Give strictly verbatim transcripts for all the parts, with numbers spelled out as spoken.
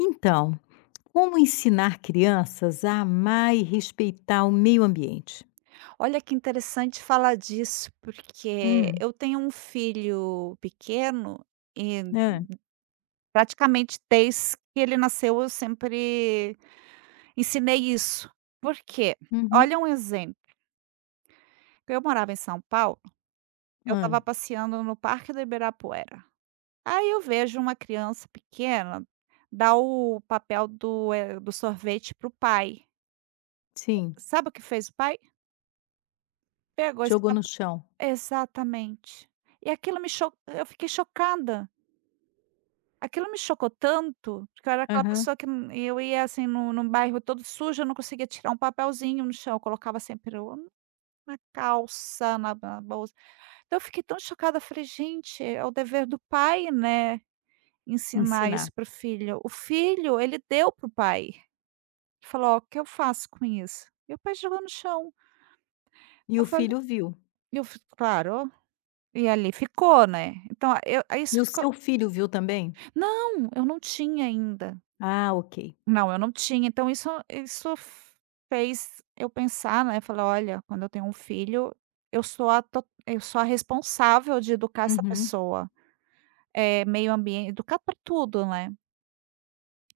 Então, como ensinar crianças a amar e respeitar o meio ambiente? Olha que interessante falar disso, porque Hum. eu tenho um filho pequeno e Hã. praticamente desde que ele nasceu eu sempre ensinei isso. Por quê? Uhum. Olha um exemplo, eu morava em São Paulo, eu Hã. estava passeando no Parque do Ibirapuera. Aí eu vejo uma criança pequena dar o papel do, eh, do sorvete para o pai. Sim. Sabe o que fez o pai? Pegou esse Jogou no papel. chão. Exatamente. E aquilo me chocou. eu fiquei chocada. Aquilo me chocou tanto, porque eu era aquela Aham. pessoa que n eu ia, assim, no num bairro todo sujo, eu não conseguia tirar um papelzinho no chão, eu colocava sempre ou na calça, na na bolsa. Então eu fiquei tão chocada, eu falei: "Gente, é o dever do pai, né, ensinar Ensinar. isso para o filho". O filho, ele deu pro o pai. Ele Falou: "Ó, o que eu faço com isso?". E o pai jogou no chão. E Eu o falei, filho viu. eu f claro, e ali ficou, né. Então eu, aí, E isso o ficou. seu filho viu também? Não, eu não tinha ainda. Ah, ok. Não, eu não tinha. Então isso isso fez eu pensar, né, falar: "Olha, quando eu tenho um filho, eu sou a to eu sou a responsável de educar essa Uhum. pessoa". Eh, meio ambiente, educar para tudo, né.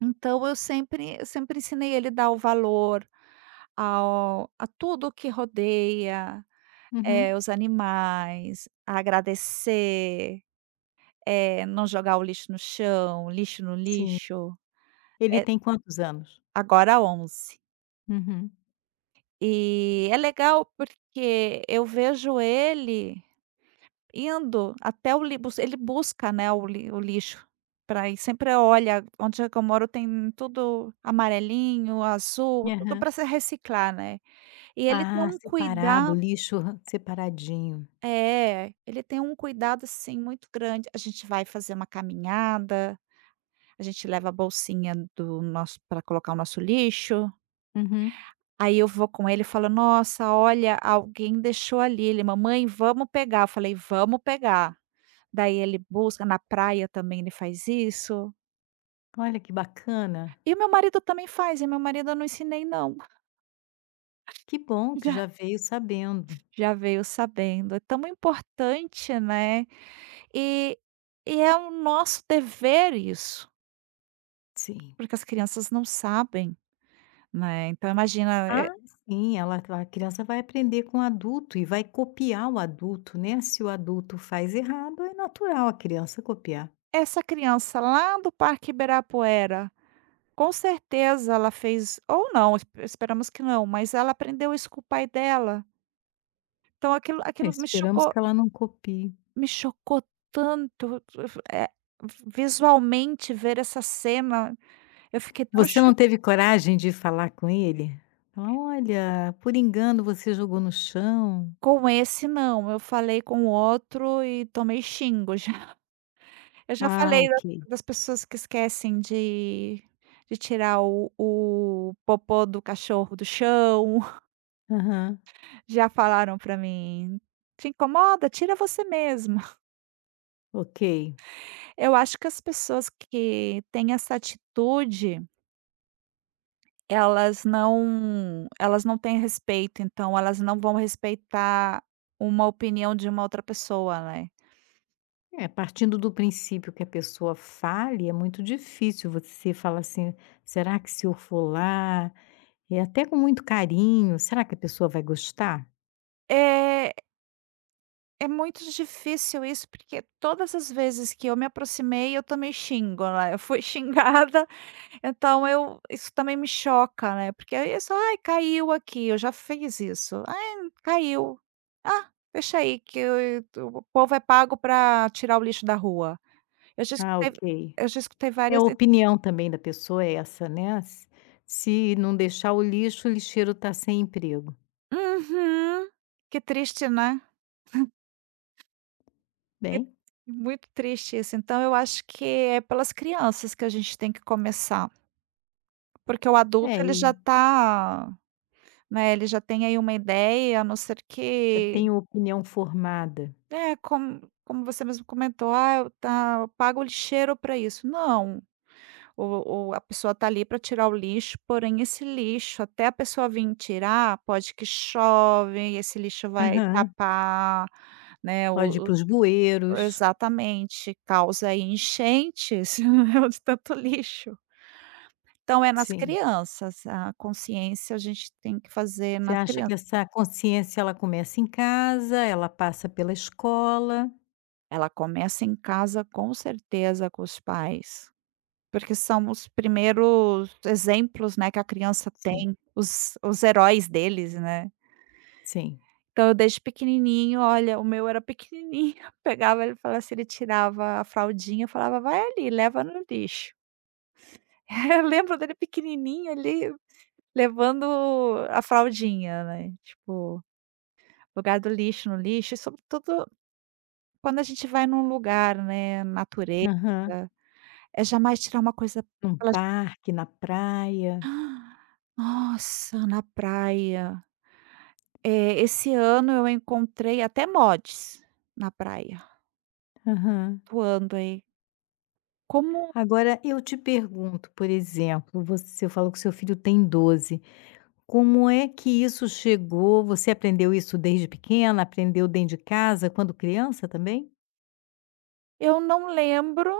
Então eu sempre eu sempre ensinei ele a dar o valor ao a tudo que rodeia, Uhum. é os animais, a agradecer, é não jogar o lixo no chão, lixo no Sim. lixo. Ele Eh, tem quantos anos? Agora onze. Uhum. E é legal porque eu vejo ele indo até o li ele busca, né, o li o lixo para ir sempre, olha, onde é que eu moro tem tudo amarelinho, azul, tudo Aham. para se reciclar, né. E ele tem Ah, um separado, cuidado lixo separadinho. é, ele tem um cuidado, assim, muito grande. A gente vai fazer uma caminhada, a gente leva a bolsinha do nosso para colocar o nosso lixo. Uhum. Aí eu vou com ele e falo: "Nossa, olha, alguém deixou ali". Ele: "Mamãe, vamos pegar". Eu falei: "Vamos pegar". Daí ele busca, na praia também ele faz isso. Olha que bacana. E o meu marido também faz, e meu marido eu não ensinei não, Que bom que já já veio sabendo. já veio sabendo. É tão importante, né. E e é o nosso dever isso, Sim. porque as crianças não sabem, né. Então imagina, e Ah, sim, ela a criança vai aprender com o adulto e vai copiar o adulto, né. Se o adulto faz errado, é natural a criança copiar. essa criança lá do Parque Ibirapuera, com certeza ela fez ou não, esp esperamos que não, mas ela aprendeu isso com o pai dela. Então aquilo É, aquilo me esperamos chocou que ela não copie. me chocou tanto, eh, visualmente ver essa cena, eu fiquei tão Você não cho teve coragem de falar com ele? Falar: "Olha, por engano você jogou no chão". com esse não, eu falei com o outro e tomei xingo já. Eu já Ah, falei da ok. das pessoas que esquecem de de tirar o o popô do cachorro do chão, Aham, já falaram para mim: "Te incomoda? Tira você mesma". ok. Eu acho que as pessoas que têm essa atitude, elas não elas não têm respeito, então elas não vão respeitar uma opinião de uma outra pessoa, né. É, partindo do princípio que a pessoa fale, é muito difícil você falar assim: "Será que se eu for lá", e até com muito carinho, será que a pessoa vai gostar? É é muito difícil isso, porque todas as vezes que eu me aproximei, eu também xingo, né, eu fui xingada. Então eu isso também me choca, né, porque aí é só: "Ai, caiu aqui", eu já fiz isso. "Ai, caiu". "Ah, deixa aí que o o povo é pago para tirar o lixo da rua". Eu já Ah, escutei ok. eu já escutei É a várias. e opinião também da pessoa é essa, né, s se não deixar o lixo, o lixeiro está sem emprego. Uhum. Que triste, né. Que Bem, muito triste isso. Então eu acho que é pelas crianças que a gente tem que começar, porque o é adulto ele já aí, tá, né, ele já tem aí uma ideia, a não ser já que... tem opinião formada. É, como como você mesmo comentou: "Ah, eu tá, eu pago o lixeiro para isso". Não, o o a pessoa tá ali para tirar o lixo, porém esse lixo, até a pessoa vir tirar, pode que chove, e esse lixo vai Aham. tapar, né, Pode ir para o o os bueiros. exatamente, causa aí enchentes, né, de tanto lixo. Então é nas Sim. crianças, a consciência a gente tem que fazer Você nas acha que crianças. essa consciência ela começa em casa, ela passa pela escola. Ela começa em casa, com certeza, com os pais. Porque são os primeiros exemplos, né, que a criança Sim, tem, os os heróis deles, né. sim. Então eu, desde pequenininho, olha, o meu era pequenininho, pegava, ele falava assim, ele tirava a fraldinha, eu falava: "Vai ali, leva no lixo". Eu lembro dele pequenininho ali, levando a fraldinha, né, tipo, lugar do lixo no lixo, e sobretudo quando a gente vai num lugar, né, natureza, Aham. é jamais tirar uma coisa Num pela parque, na praia. nossa, na praia. Eh, esse ano eu encontrei até mods na praia, Aham. atuando aí. Como, Agora eu te pergunto, por exemplo, você falou que seu filho tem doze. Como é que isso chegou? Você aprendeu isso desde pequena? Aprendeu dentro de casa, quando criança também? eu não lembro,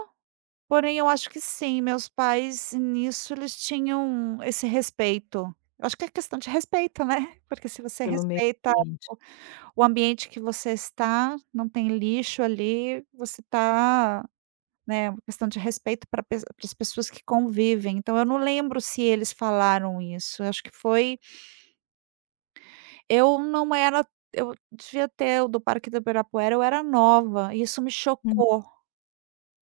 porém eu acho que sim, meus pais nisso eles tinham esse respeito. Eu acho que é questão de respeito, né, porque se você Pelo meio respeita o ambiente? o ambiente que você está, não tem lixo ali, você está, né, uma questão de respeito para para as pessoas que convivem, então eu não lembro se eles falaram isso, eu acho que foi. Eu não era eu devia ter o do Parque do Ibirapuera, eu era nova, e isso me Hum. chocou,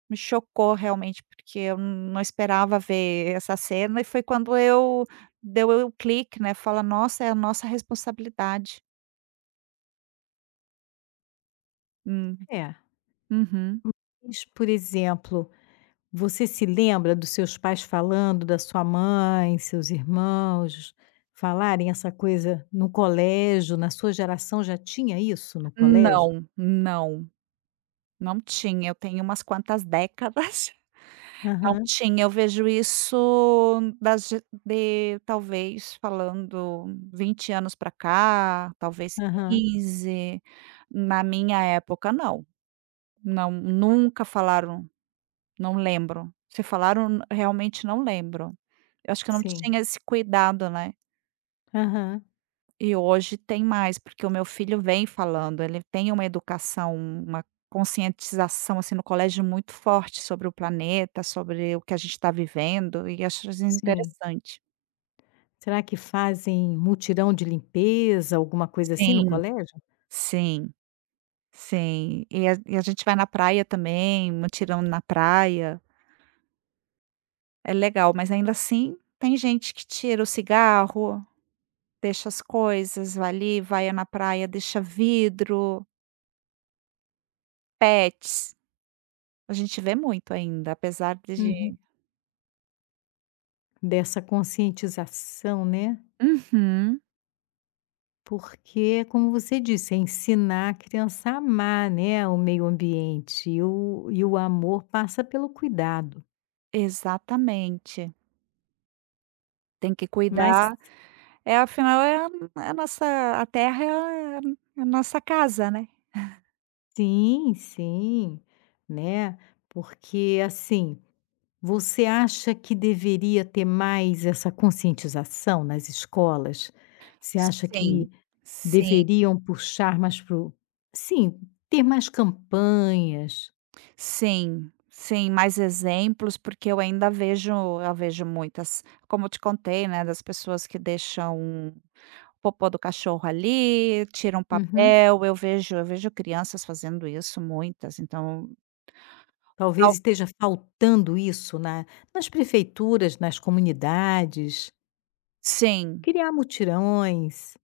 me chocou realmente, porque eu não esperava ver essa cena e foi quando eu deu o clique, né, fala: "Nossa, é a nossa responsabilidade". Hum, É. uhum. Mas, por exemplo, você se lembra dos seus pais falando, da sua mãe, seus irmãos, falarem essa coisa no colégio? Na sua geração já tinha isso no colégio? Não, não, não tinha, eu tenho umas quantas décadas. Não Aham, tinha, eu vejo isso das ge de talvez falando vinte anos para cá, talvez aham, quinze. Na minha época não, não, nunca falaram, não lembro. Se falaram, n- realmente não lembro. Eu acho que eu não sim. tinha esse cuidado, né. Aham, E hoje tem mais, porque o meu filho vem falando, ele tem uma educação, uma conscientização, assim, no colégio muito forte sobre o planeta, sobre o que a gente está vivendo, e acho isso sim. interessante. Será que fazem mutirão de limpeza, alguma coisa assim no Sim, colégio? sim, sim. E a e a gente vai na praia também, mutirão na praia, é legal, mas ainda assim tem gente que tira o cigarro, deixa as coisas, vai ali, vai na praia, deixa vidro, pets. A gente vê muito ainda, apesar de. Uhum. Dessa conscientização, né, Uhum, porque, como você disse, é ensinar a criança a amar, né, o meio ambiente e o e o amor passa pelo cuidado. exatamente. Tem que Mas cuidar, é afinal é a é a nossa, a terra é a é a nossa casa, né. sim, sim, né, porque, assim, você acha que deveria ter mais essa conscientização nas escolas? Você acha Sim, que sim, deveriam puxar mais para o sim, ter mais campanhas? sim, sim, mais exemplos, porque eu ainda vejo eu vejo muitas, como eu te contei, né, das pessoas que deixam o popô do cachorro ali, tiram Uhum. papel, eu vejo eu vejo crianças fazendo isso, muitas, então tal Talvez esteja faltando isso na nas prefeituras, nas comunidades, sim, criar mutirões,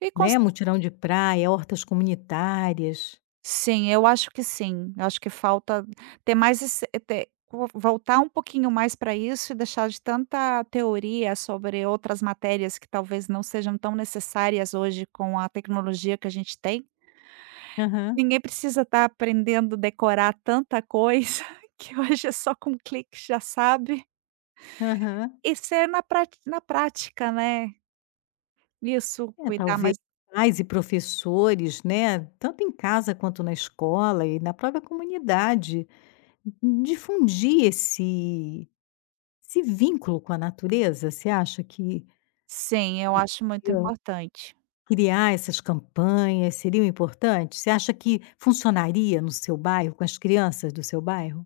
e com né, mutirão de praia, hortas comunitárias. Sim, eu acho que sim. Eu acho que falta ter mais esse, ter vo voltar um pouquinho mais para isso e deixar de tanta teoria sobre outras matérias que talvez não sejam tão necessárias hoje com a tecnologia que a gente tem. Aham, Ninguém precisa estar aprendendo decorar tanta coisa que hoje é só com clique já sabe. aham. E ser na prati na prática, né. Isso, É, cuidar talvez mais, pais e professores, né, tanto em casa quanto na escola e na própria comunidade, difundir esse esse vínculo com a natureza, você acha que sim, eu acho muito importante. criar essas campanhas seriam importantes? Você acha que funcionaria no seu bairro, com as crianças do seu bairro?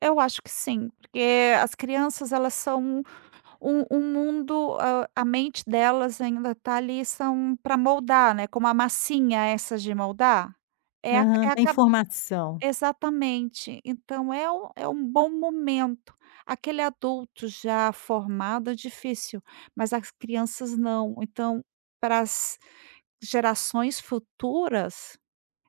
Eu acho que sim, porque as crianças, elas são Um um mundo, a a mente delas ainda tá ali, são para moldar, né, como a massinha, essas de moldar. É a Aham, é a da ca informação. Exatamente. Então é um é um bom momento. Aquele adulto já formado é difícil, mas as crianças não. Então, para as gerações futuras,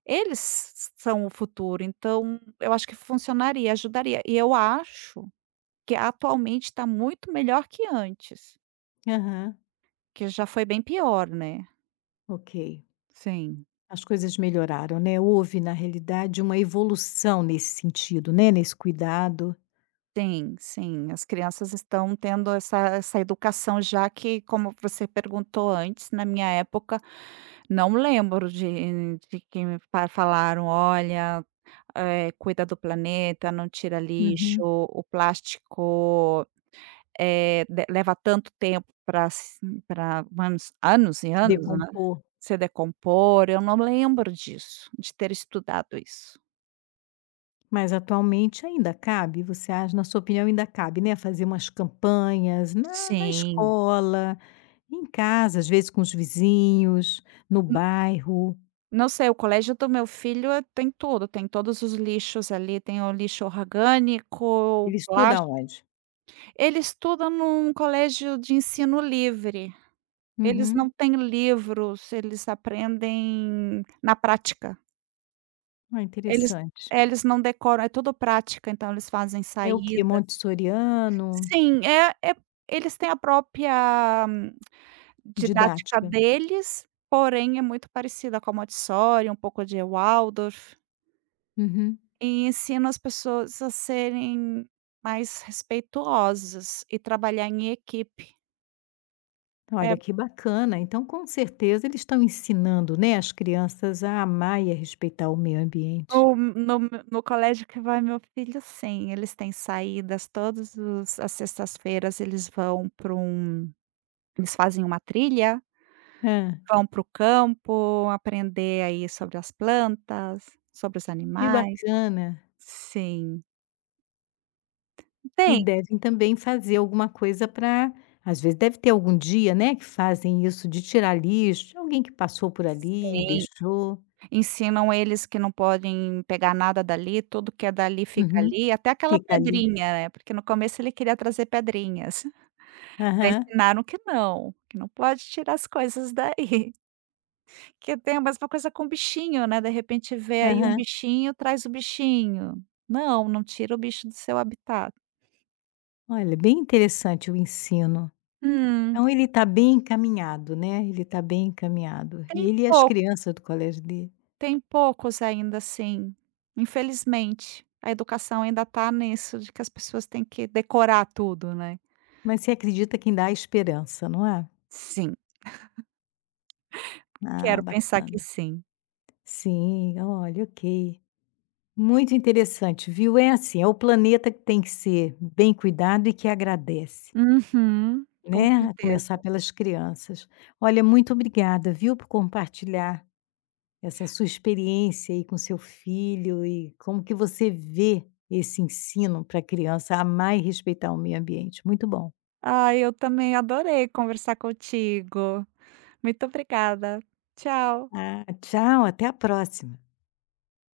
eles são o futuro, então eu acho que funcionaria, ajudaria. E eu acho que atualmente está muito melhor que antes. Aham, Que já foi bem pior, né. ok. Sim. As coisas melhoraram, né? Houve, na realidade, uma evolução nesse sentido, né? Nesse cuidado. Sim, sim, as crianças estão tendo essa essa educação, já que, como você perguntou antes, na minha época, não lembro de de que me pa falaram: "Olha, eh, cuida do planeta, não tira lixo, Uhum. o plástico, eh, de leva tanto tempo para, para anos anos e Se anos, né, decompor. se decompor". Eu não lembro disso, de ter estudado isso. Mas atualmente ainda cabe, você acha, na sua opinião, ainda cabe, né? Fazer umas campanhas na, na Sim. escola, em casa, às vezes com os vizinhos, no bairro. Não sei, o colégio do meu filho, eh, tem tudo, tem todos os lixos ali, tem o lixo orgânico, o Ele estuda plástico. onde? Ele estuda num colégio de ensino livre, eles Uhum. não têm livros, eles aprendem na prática. Ah, Eles interessante. é, eles não decoram, é tudo prática, então eles fazem É o quê? saídas. Montessoriano? Sim, é é eles têm a própria, hum, didática Didática? deles, porém é muito parecida com a Montessori, um pouco de Waldorf. Uhum. E ensino as pessoas a serem mais respeitosas e trabalhar em equipe. Olha, É, que bacana. Então, com certeza, eles estão ensinando, né, as crianças a amar e a respeitar o meio ambiente. no no no colégio que vai meu filho, sim, eles têm saídas, todos os as sextas-feiras, eles vão para um eles fazem uma trilha, Ah, vão para o campo aprender aí sobre as plantas, sobre os que animais. bacana. Sim. E Tem. devem também fazer alguma coisa para às vezes deve ter algum dia, né, que fazem isso de tirar lixo, de alguém que passou por ali e Sim. deixou. Ensinam eles que não podem pegar nada dali, tudo que é dali fica Uhum. ali, até aquela Fica ali. pedrinha, né, porque no começo ele queria trazer pedrinhas. Daí Aham, ensinaram que não, que não pode tirar as coisas daí, que tem a mesma coisa com bichinho, né, de repente vê aí um aham. bichinho, traz o bichinho. Não, não tira o bicho do seu habitat. Olha, bem interessante o ensino. Hum, Então ele está bem encaminhado, né, ele está bem encaminhado. tem Ele e as pouco, crianças do colégio dele. tem poucos, ainda assim, infelizmente. A educação ainda tá nisso de que as pessoas têm que decorar tudo, né. Mas você acredita que dá a esperança, não é? Sim. Ah, Quero pensar que bacana. sim. Sim, olha, ok. Muito interessante, viu. É assim, é o planeta que tem que ser bem cuidado e que agradece, Uhum, com né, a começar certeza. pelas crianças. Olha, muito obrigada, viu, por compartilhar. Essa sua experiência aí com seu filho e como que você vê esse ensino para a criança amar e respeitar o meio ambiente. Muito bom. Ah, eu também adorei conversar contigo. Muito obrigada. Tchau. Ah, tchau, até a próxima.